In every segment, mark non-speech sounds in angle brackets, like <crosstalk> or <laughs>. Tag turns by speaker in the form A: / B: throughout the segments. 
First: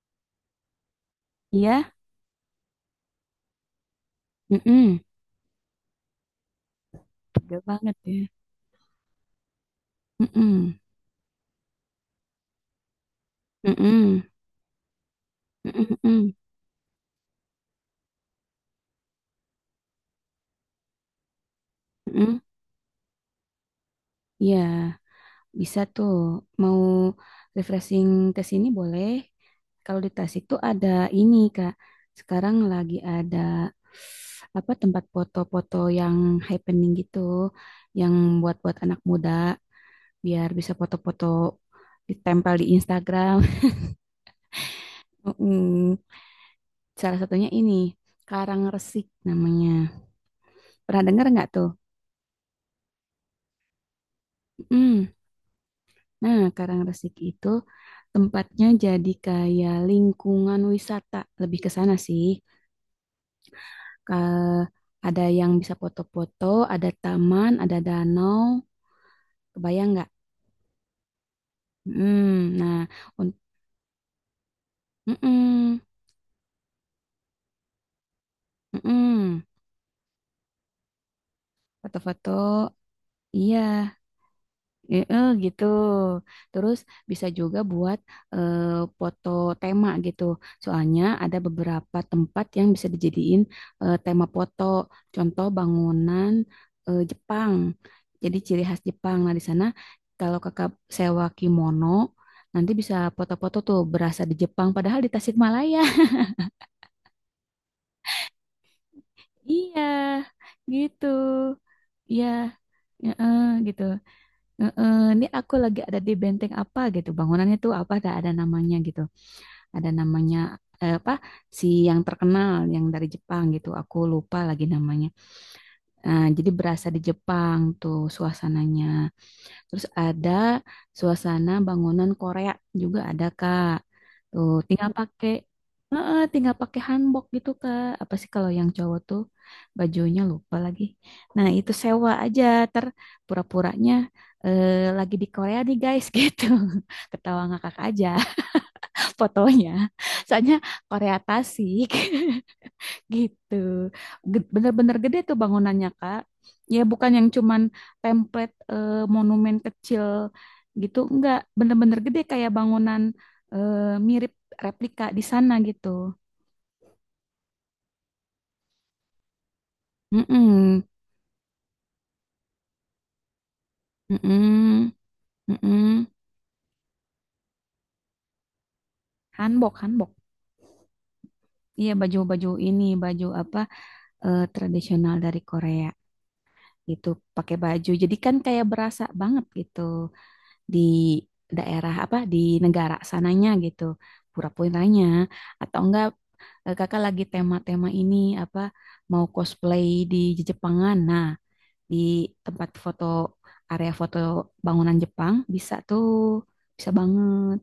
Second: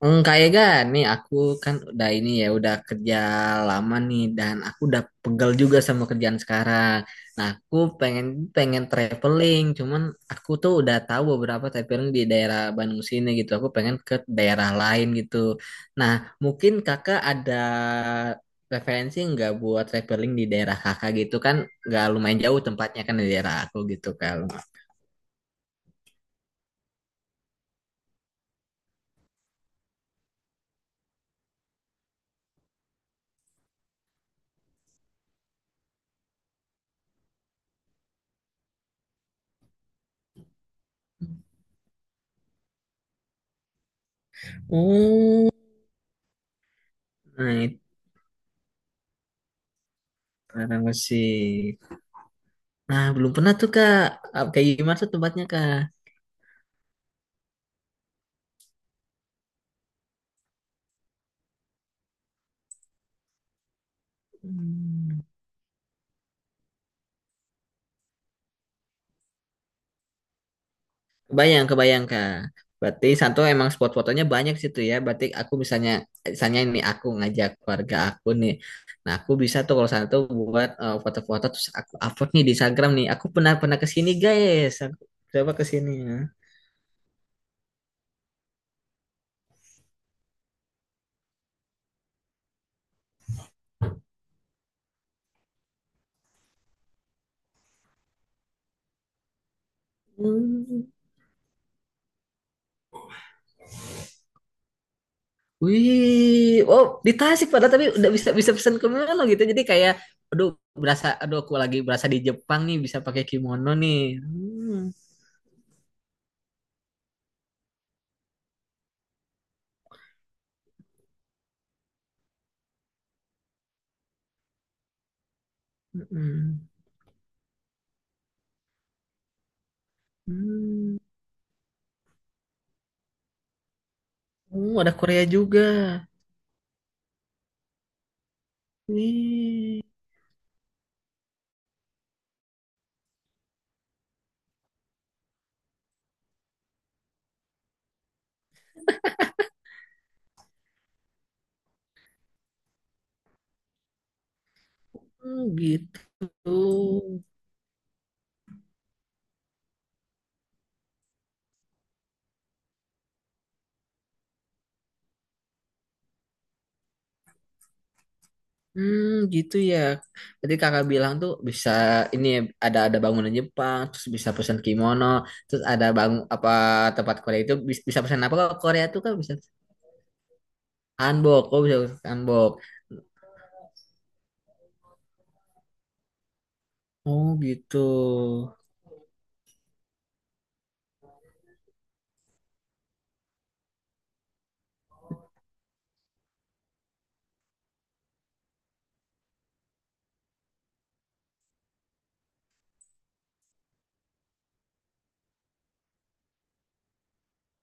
A: Kayak gak nih aku kan
B: Iya,
A: udah ini ya udah kerja lama nih dan aku
B: mm-mm.
A: udah pegel juga sama kerjaan sekarang. Nah
B: Tega
A: aku
B: banget ya.
A: pengen pengen traveling, cuman aku tuh
B: Mm-mm.
A: udah tahu beberapa traveling di daerah Bandung sini gitu. Aku pengen ke
B: Mm-mm.
A: daerah lain gitu.
B: Mm-mm.
A: Nah
B: Mm-mm.
A: mungkin kakak ada referensi nggak buat traveling di daerah kakak gitu kan? Nggak lumayan
B: Mm-mm.
A: jauh tempatnya kan di daerah aku gitu kalau.
B: Iya, bisa tuh. Mau refreshing ke sini boleh. Kalau di Tasik tuh ada ini, Kak. Sekarang lagi ada apa tempat foto-foto yang happening gitu, yang buat-buat anak muda biar bisa foto-foto ditempel di Instagram. <laughs>
A: Oh,
B: Mm-mm. Salah satunya
A: nah
B: ini, Karang Resik namanya.
A: itu
B: Pernah dengar
A: sih.
B: nggak tuh?
A: Nah, belum pernah tuh Kak. Kayak gimana tuh
B: Mm.
A: tempatnya Kak?
B: Nah, Karangrasik itu tempatnya jadi kayak lingkungan wisata, lebih ke sana sih. Ke, ada
A: Hmm.
B: yang bisa foto-foto, ada taman, ada danau, kebayang nggak?
A: Kebayang, kebayang Kak.
B: Mm, nah,
A: Berarti
B: un-
A: Santo emang spot fotonya banyak situ ya. Berarti aku
B: mm-mm,
A: misalnya, misalnya ini aku ngajak keluarga aku nih. Nah, aku
B: mm-mm.
A: bisa tuh kalau Santo buat foto-foto terus aku upload
B: Foto-foto,
A: nih di Instagram nih. Aku pernah
B: iya.
A: pernah ke sini guys. Aku
B: Eh, eh,
A: coba
B: gitu.
A: ke sini ya.
B: Terus bisa juga buat eh, foto tema gitu. Soalnya ada beberapa tempat yang bisa dijadiin tema foto. Contoh bangunan Jepang. Jadi ciri khas Jepang. Nah, di sana kalau kakak
A: Hmm.
B: sewa kimono, nanti bisa foto-foto tuh berasa di Jepang. Padahal di Tasikmalaya. <laughs>
A: Wih, oh di Tasik padahal tapi udah bisa bisa pesan ke Manado gitu. Jadi
B: Iya,
A: kayak, aduh
B: gitu.
A: berasa, aduh aku lagi berasa di
B: Iya,
A: Jepang nih bisa
B: ya,
A: pakai
B: eh,
A: kimono
B: gitu.
A: nih. Hmm.
B: Heeh, ini aku lagi ada di benteng apa gitu, bangunannya tuh apa, ada namanya gitu ada namanya apa si yang terkenal yang dari Jepang gitu aku lupa lagi namanya. Nah, jadi
A: Mm-mm.
B: berasa di Jepang tuh suasananya, terus ada
A: Hmm.
B: suasana bangunan Korea juga ada Kak, tuh
A: Oh,
B: tinggal
A: ada Korea
B: pakai.
A: juga.
B: Heeh, tinggal pakai hanbok gitu Kak, apa sih kalau yang cowok tuh
A: Wih,
B: bajunya lupa lagi, nah itu sewa aja, ter pura-puranya lagi di Korea nih guys. <laughs> Gitu, ketawa ngakak aja fotonya. <laughs> Soalnya Korea Tasik. <laughs> Gitu. Bener-bener gede tuh
A: hmm,
B: bangunannya, Kak.
A: gitu.
B: Ya bukan yang cuman template, monumen kecil gitu, enggak. Bener-bener gede kayak bangunan, eh, mirip replika di sana gitu.
A: Hmm, gitu ya. Berarti
B: Mm-mm.
A: kakak bilang tuh bisa ini ya, ada bangunan Jepang, terus bisa pesan
B: Mm-mm.
A: kimono, terus ada
B: Mm-mm.
A: bangun apa tempat Korea itu bisa pesan apa? Kalau Korea tuh kan bisa
B: Hanbok, hanbok.
A: hanbok, kok bisa
B: Iya
A: pesan
B: baju-baju
A: hanbok.
B: ini, baju apa, tradisional dari Korea gitu,
A: Oh,
B: pakai
A: gitu.
B: baju. Jadi kan kayak berasa banget gitu di daerah apa, di negara sananya gitu, pura-puranya, atau enggak kakak lagi tema-tema ini, apa mau cosplay di Jepangan, nah di tempat foto, area foto bangunan Jepang bisa tuh, bisa banget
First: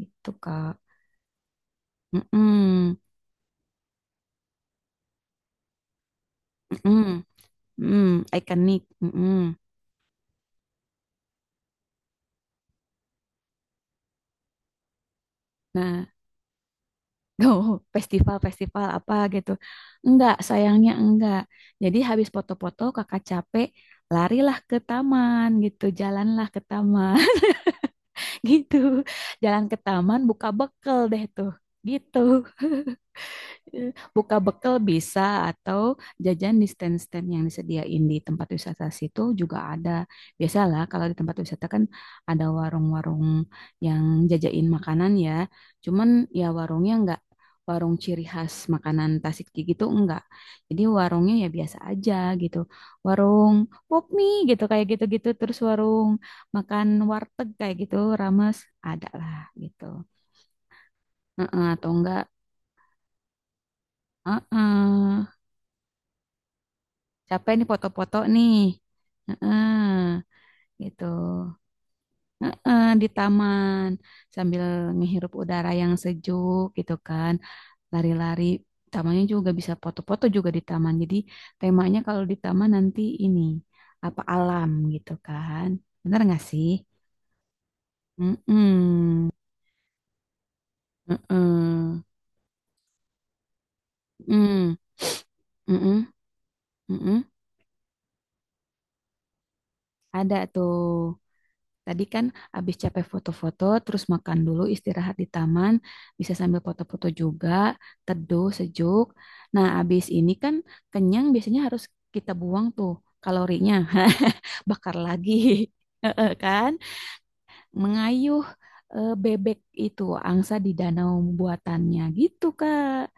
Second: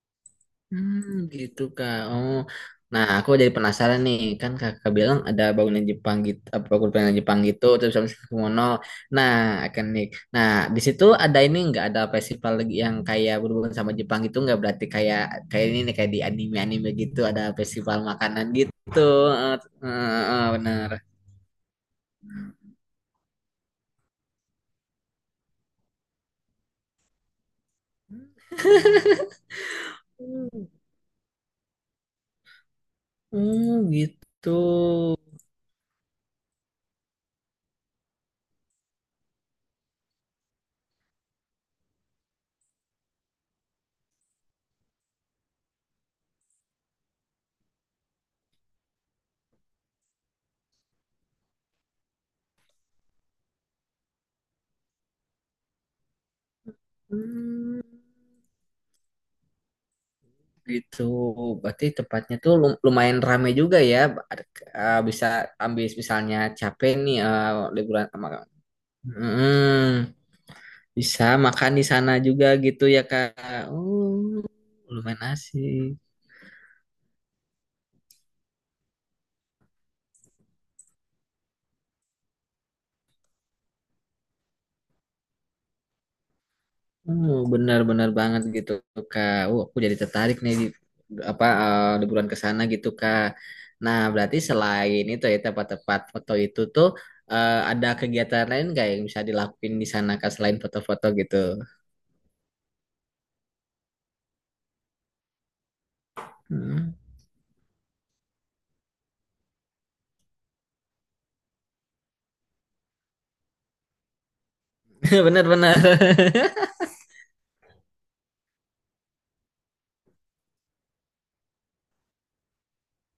B: gitu Kak.
A: Hmm, gitu Kak.
B: Mm
A: Oh.
B: -mm,
A: Nah, aku jadi penasaran nih. Kan Kakak bilang ada bangunan Jepang gitu, apa
B: mm
A: bangunan Jepang gitu terus sama
B: -mm,
A: Kumono.
B: ikonik.
A: Nah,
B: Mm-mm.
A: akan nih. Nah, di situ ada ini nggak ada festival lagi yang kayak berhubungan sama Jepang gitu nggak berarti kayak kayak ini nih
B: Nah.
A: kayak di anime-anime gitu ada
B: Oh,
A: festival makanan
B: festival-festival
A: gitu.
B: apa gitu.
A: Eh, eh,
B: Enggak,
A: eh, bener.
B: sayangnya enggak. Jadi habis foto-foto kakak capek, larilah ke taman gitu. Jalanlah ke taman. <laughs> Gitu. Jalan ke taman buka bekel deh tuh. Gitu. Eh,
A: Hmm,
B: Buka
A: gitu.
B: bekal bisa, atau jajan di stand-stand yang disediain di tempat wisata situ juga ada. Biasalah kalau di tempat wisata kan ada warung-warung yang jajain makanan ya. Cuman ya warungnya nggak, warung ciri khas makanan Tasik gitu enggak. Jadi warungnya ya biasa aja gitu. Warung pop mie gitu, kayak gitu-gitu, terus warung makan warteg kayak
A: Hmm.
B: gitu, rames, ada lah gitu.
A: Gitu,
B: Heeh,
A: berarti
B: atau enggak.
A: tempatnya tuh lumayan rame juga ya. Ada-
B: Heeh.
A: bisa ambil misalnya capek nih
B: Capek nih
A: liburan
B: foto-foto
A: sama
B: nih. Heeh,
A: Mm,
B: gitu.
A: bisa makan di sana juga
B: Heeh,
A: gitu ya
B: di
A: Kak.
B: taman
A: Oh,
B: sambil
A: lumayan
B: ngehirup udara yang
A: asik.
B: sejuk gitu kan. Lari-lari. Tamannya juga bisa foto-foto juga di taman. Jadi temanya kalau di taman nanti ini apa, alam gitu kan. Bener nggak sih?
A: Oh, benar-benar banget gitu
B: Mm-mm.
A: Kak. Oh, aku jadi tertarik nih di apa
B: Mm-mm.
A: liburan ke sana gitu Kak. Nah, berarti
B: Mm-mm.
A: selain itu ya tempat-tempat
B: Mm-mm.
A: foto itu tuh
B: Mm-mm.
A: ada kegiatan lain nggak yang bisa dilakuin di sana Kak
B: Ada
A: selain
B: tuh.
A: foto-foto gitu?
B: Tadi kan abis capek foto-foto, terus makan dulu, istirahat di taman, bisa sambil
A: Hmm.
B: foto-foto juga, teduh, sejuk. Nah, abis ini kan kenyang biasanya harus kita buang tuh kalorinya, <laughs> bakar
A: <laughs>
B: lagi,
A: Bener-bener.
B: <laughs> kan? Mengayuh bebek itu, angsa di danau buatannya gitu, Kak.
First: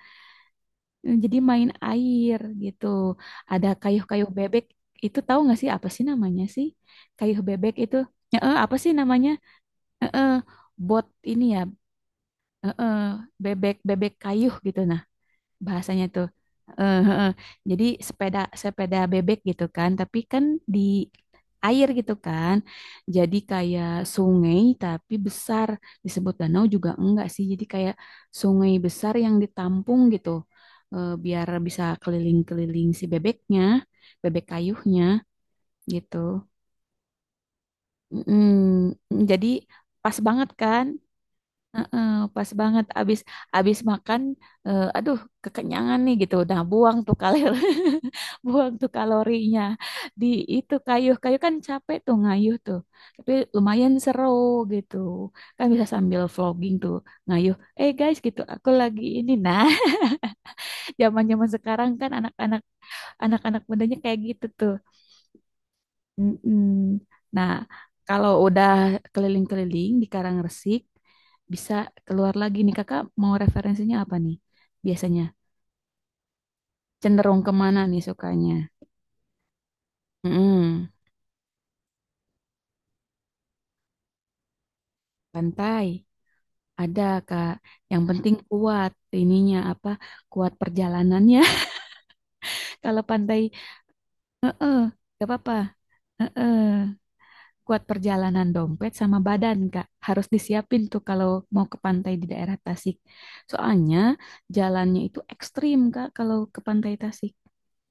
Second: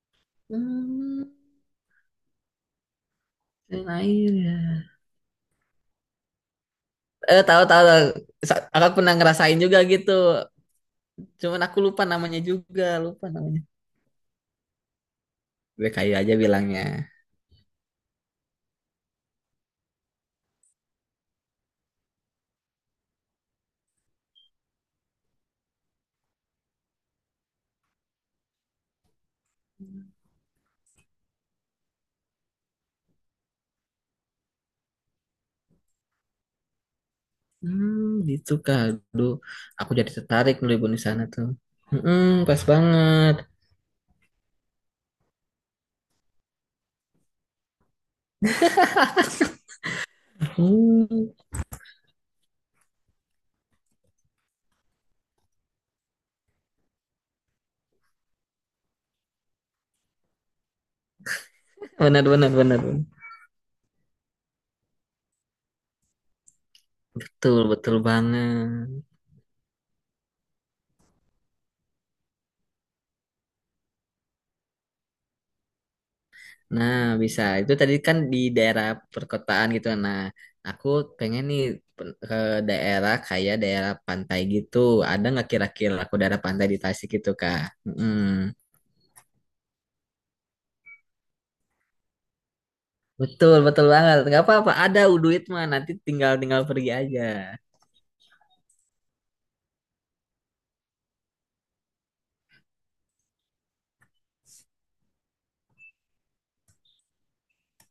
B: Jadi main air gitu. Ada
A: Yang
B: kayuh-kayuh
A: air ya.
B: bebek itu, tahu nggak sih apa sih namanya sih? Kayuh
A: Eh tahu
B: bebek
A: tahu
B: itu,
A: tahu.
B: ya, eh, apa sih
A: Aku pernah
B: namanya?
A: ngerasain juga gitu.
B: Heeh, bot ini ya,
A: Cuman aku lupa namanya juga,
B: heeh,
A: lupa namanya.
B: bebek bebek kayu gitu, nah bahasanya
A: BKI
B: tuh.
A: aja bilangnya.
B: Heeh, heeh. Jadi sepeda sepeda bebek gitu kan, tapi kan di air gitu kan. Jadi kayak sungai tapi besar, disebut danau juga enggak sih. Jadi kayak sungai besar yang ditampung gitu. Biar bisa keliling-keliling si bebeknya, bebek kayuhnya gitu.
A: Hmm,
B: Mm,
A: gitu kak. Aduh,
B: jadi
A: aku jadi
B: pas banget
A: tertarik dulu
B: kan?
A: ibu di sana tuh.
B: Heeh,
A: Hmm,
B: pas
A: pas
B: banget abis
A: banget.
B: abis makan, aduh kekenyangan nih gitu, udah buang tuh kalori, <laughs> buang tuh kalorinya di itu kayuh
A: Hmm,
B: kayu kan, capek tuh ngayuh tuh, tapi lumayan seru gitu kan, bisa sambil vlogging tuh ngayuh, guys, gitu aku lagi ini, nah <laughs> zaman zaman sekarang kan
A: benar benar
B: anak-anak
A: benar.
B: anak-anak mudanya kayak gitu tuh. Mm-mm. Nah,
A: Betul betul
B: kalau udah
A: banget.
B: keliling-keliling di Resik bisa keluar lagi nih, kakak mau referensinya apa nih, biasanya
A: Nah,
B: cenderung
A: bisa. Itu
B: kemana
A: tadi
B: nih
A: kan di
B: sukanya.
A: daerah perkotaan gitu. Nah, aku
B: Mm-mm.
A: pengen nih ke daerah kayak daerah pantai gitu. Ada nggak
B: Pantai
A: kira-kira aku daerah pantai di
B: ada
A: Tasik gitu,
B: Kak,
A: Kak?
B: yang penting
A: Mm.
B: kuat ininya, apa kuat perjalanannya. <laughs> Kalau pantai
A: Betul, betul banget. Nggak apa-apa.
B: eh
A: Ada
B: gak
A: duit
B: apa-apa.
A: mah. Nanti tinggal
B: Heeh.
A: tinggal pergi aja.
B: Kuat perjalanan, dompet sama badan, Kak. Harus disiapin tuh kalau mau ke pantai di daerah Tasik. Soalnya jalannya itu ekstrim, Kak, kalau ke pantai Tasik.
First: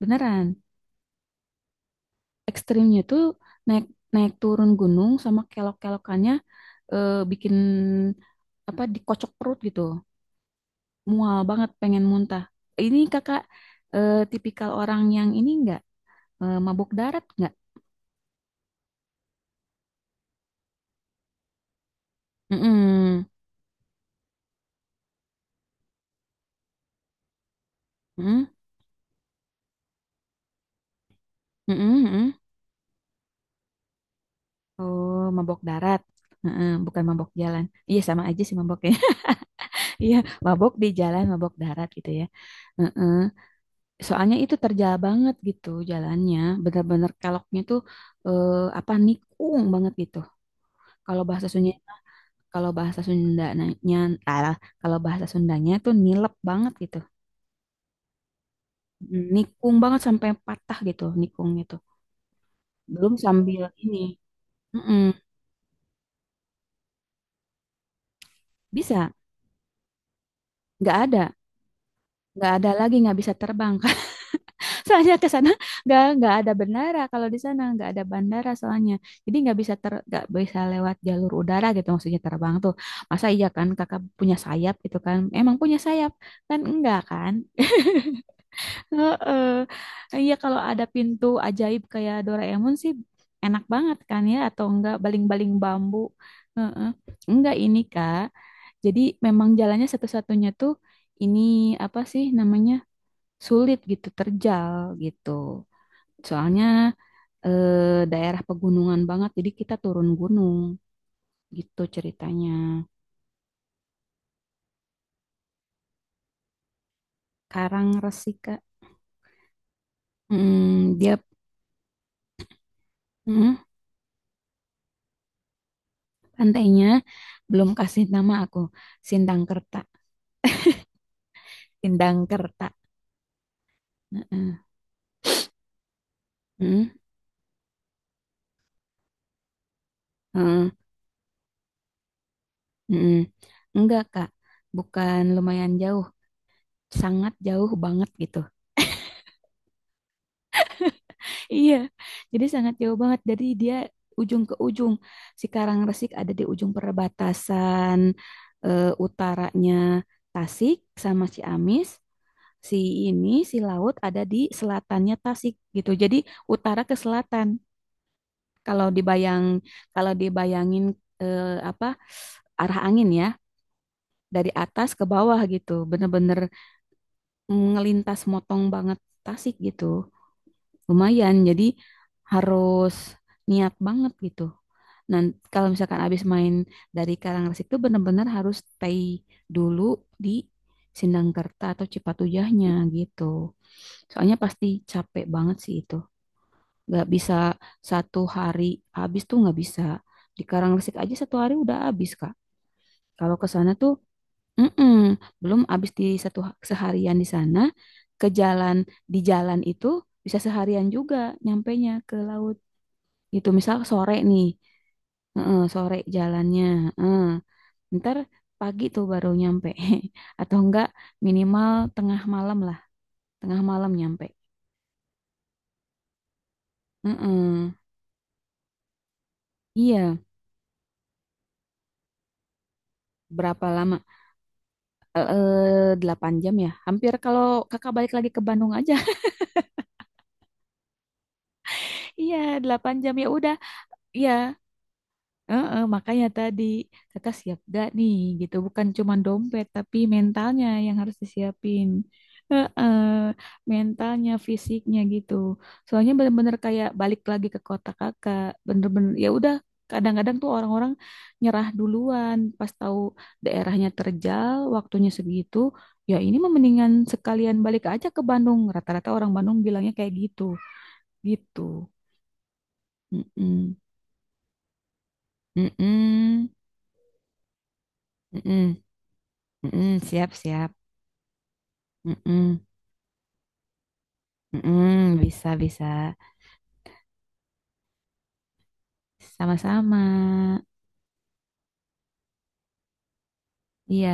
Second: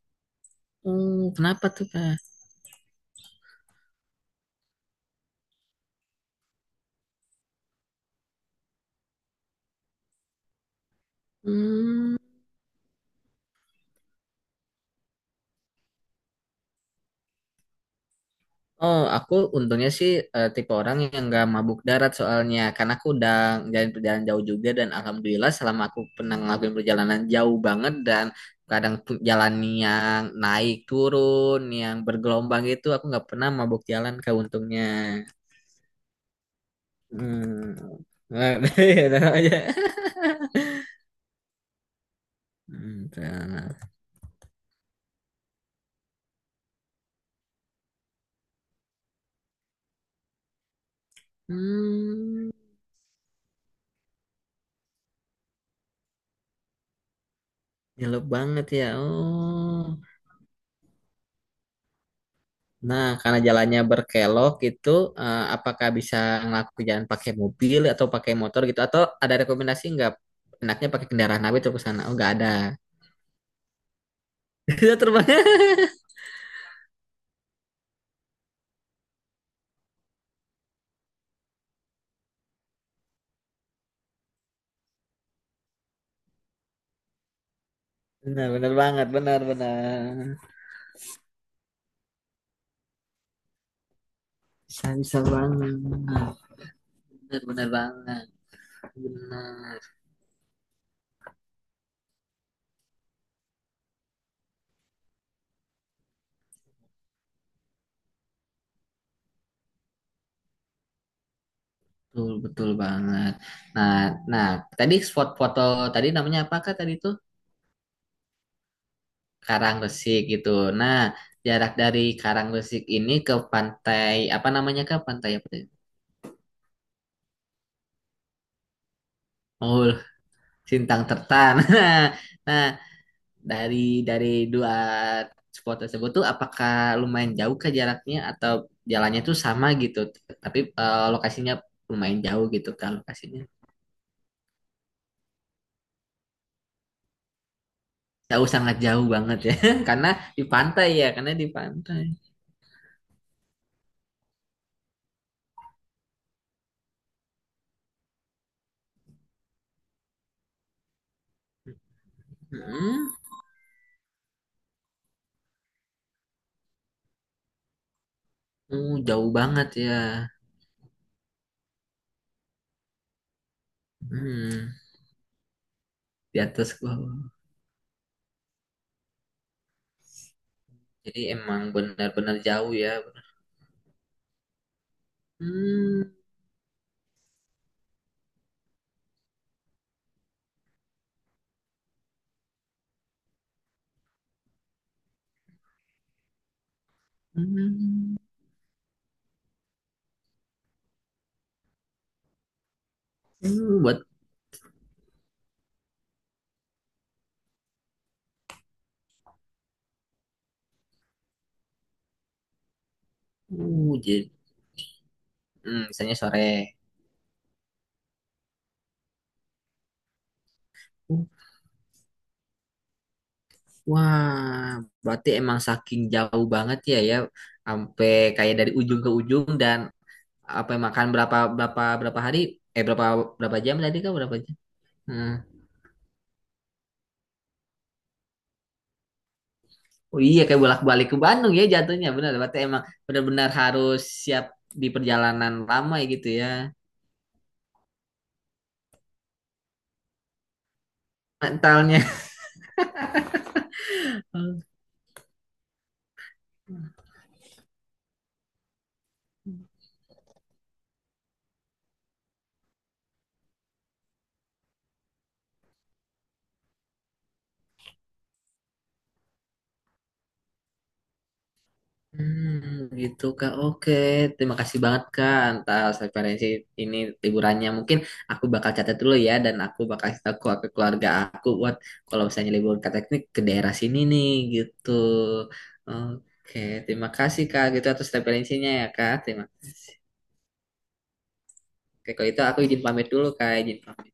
B: Beneran.
A: Hmm, kenapa tuh, Kak?
B: Ekstrimnya tuh naik naik turun gunung sama kelok-kelokannya, bikin apa, dikocok perut gitu. Mual banget pengen
A: Hmm.
B: muntah. Ini kakak tipikal orang yang ini enggak, mabuk darat enggak?
A: Oh, aku untungnya sih tipe orang yang nggak mabuk darat
B: Mm
A: soalnya karena aku
B: -mm.
A: udah ngejalanin perjalanan jauh juga dan alhamdulillah selama aku pernah ngelakuin perjalanan jauh banget dan kadang jalan yang naik turun yang
B: Mm.
A: bergelombang itu aku nggak pernah mabuk jalan ke untungnya.
B: Oh, mabok darat. Heeh, bukan mabok jalan.
A: Hmm.
B: Iya, sama aja
A: Nah,
B: sih maboknya.
A: <laughs> itu aja.
B: <laughs> Iya, mabok di jalan, mabok darat gitu ya.
A: Hmm,
B: Heeh.
A: nah.
B: Soalnya itu terjal banget gitu jalannya. Bener-bener keloknya tuh, eh, apa nikung banget gitu. Kalau bahasa Sunda,
A: Hmm,
B: kalau bahasa Sundanya, alah, kalau bahasa Sundanya tuh nilep banget gitu.
A: nyelup banget ya.
B: Mm, nikung
A: Oh.
B: banget sampai patah gitu, nikung gitu.
A: Nah,
B: Belum
A: karena
B: sambil
A: jalannya
B: ini.
A: berkelok gitu,
B: Mm-mm.
A: apakah bisa ngelakuin jalan pakai mobil atau pakai motor gitu? Atau
B: Bisa,
A: ada rekomendasi nggak? Enaknya
B: nggak
A: pakai
B: ada,
A: kendaraan apa itu ke sana? Oh, nggak ada.
B: nggak ada lagi, nggak bisa terbang. <laughs>
A: <laughs> Bisa
B: Soalnya
A: terbang.
B: ke sana nggak ada bandara, kalau di sana nggak ada bandara, soalnya jadi nggak bisa nggak bisa lewat jalur udara gitu, maksudnya terbang tuh, masa iya kan kakak punya sayap gitu kan, emang punya sayap kan enggak kan.
A: Benar, benar banget, benar,
B: Heeh.
A: benar.
B: Iya kalau ada pintu ajaib kayak Doraemon sih enak banget kan ya, atau
A: Bisa,
B: enggak
A: bisa
B: baling-baling
A: banget.
B: bambu. Heeh.
A: Benar,
B: Enggak
A: benar
B: ini Kak,
A: banget.
B: jadi memang
A: Benar,
B: jalannya satu-satunya tuh ini, apa sih namanya, sulit gitu, terjal gitu. Soalnya daerah pegunungan banget, jadi kita turun gunung gitu
A: betul,
B: ceritanya.
A: betul banget. Nah, nah, tadi spot foto tadi namanya apakah tadi itu?
B: Karang Resi, Kak.
A: Karangresik gitu.
B: Mm,
A: Nah,
B: dia,
A: jarak dari Karangresik ini ke
B: mm,
A: pantai apa namanya kak? Pantai apa?
B: pantainya belum kasih nama aku, Sindangkerta.
A: Oh, Sintang Tertan. <laughs> Nah,
B: Sindangkerta.
A: dari dari
B: Heeh.
A: dua spot tersebut tuh apakah
B: Mm,
A: lumayan jauh ke jaraknya atau jalannya tuh sama gitu, tapi
B: heeh,
A: lokasinya lumayan jauh gitu kan
B: mm.
A: lokasinya.
B: Enggak, Kak. Bukan lumayan jauh, sangat jauh banget gitu.
A: Jauh sangat jauh banget ya, <laughs> karena di pantai ya, karena di
B: Iya,
A: pantai.
B: jadi sangat jauh banget. Jadi dia ujung ke ujung. Si Resik ada di ujung perbatasan, utaranya Tasik sama Ciamis. Si
A: Hmm,
B: ini, si laut ada di selatannya Tasik gitu. Jadi utara ke selatan. Kalau
A: jauh
B: dibayang,
A: banget ya.
B: kalau dibayangin, eh, apa arah angin ya, dari
A: Hmm,
B: atas ke bawah gitu.
A: di
B: Bener-bener,
A: atas gua.
B: mm, ngelintas motong banget Tasik gitu.
A: Jadi
B: Lumayan,
A: emang
B: jadi
A: benar-benar jauh
B: harus
A: ya.
B: niat banget gitu. Nah, kalau misalkan
A: Hmm,
B: abis main dari Karangasem itu benar-benar harus stay dulu di Sindangkerta atau Cipatujahnya gitu, soalnya pasti capek banget sih itu. Gak bisa
A: hmm,
B: satu hari habis tuh, nggak bisa, di Karangasem aja satu hari udah habis Kak, kalau ke sana tuh.
A: buat
B: Mm-mm. Belum habis di satu seharian di sana, ke jalan, di jalan itu bisa seharian juga nyampainya ke laut gitu. Misal sore
A: jadi,
B: nih, heeh, sore
A: misalnya sore.
B: jalannya. Heeh. Ntar pagi tuh baru nyampe, <laughs> atau enggak minimal tengah malam lah, tengah malam nyampe.
A: Wah, berarti emang saking jauh banget ya ya,
B: Heeh.
A: sampai kayak dari ujung ke ujung dan
B: Iya,
A: apa makan berapa berapa berapa hari? Eh berapa berapa
B: berapa
A: jam
B: lama?
A: tadi kan berapa jam? Hmm.
B: 8 jam ya. Hampir kalau kakak balik lagi ke Bandung aja. <laughs>
A: Oh iya kayak bolak-balik ke Bandung ya jatuhnya benar.
B: Iya,
A: Berarti emang
B: 8 jam ya
A: benar-benar
B: udah.
A: harus
B: Iya.
A: siap di perjalanan
B: Heeh,
A: lama ya
B: makanya
A: gitu ya
B: tadi kakak siap gak nih gitu, bukan cuma dompet tapi mentalnya yang harus disiapin.
A: mentalnya.
B: Heeh, mentalnya,
A: <laughs>
B: fisiknya gitu, soalnya bener-bener kayak balik lagi ke kota kakak, bener-bener ya udah. Kadang-kadang tuh orang-orang nyerah duluan pas tahu daerahnya terjal, waktunya segitu, ya ini mah mendingan sekalian balik aja ke Bandung, rata-rata orang Bandung bilangnya kayak gitu gitu.
A: Hmm, gitu Kak.
B: Mm-mm.
A: Oke, terima kasih banget Kak atas referensi
B: Mm-mm.
A: ini liburannya. Mungkin aku bakal
B: Mm-mm.
A: catat dulu ya dan aku
B: Mm-mm,
A: bakal kasih
B: siap,
A: tahu ke
B: siap.
A: keluarga aku buat kalau misalnya
B: Mm-mm,
A: libur ke teknik ke daerah sini nih gitu.
B: mm-mm, bisa, bisa.
A: Oke, terima kasih Kak gitu atas referensinya ya Kak. Terima kasih.
B: Sama-sama.
A: Oke, kalau itu aku izin pamit dulu Kak, izin
B: Iya.
A: pamit.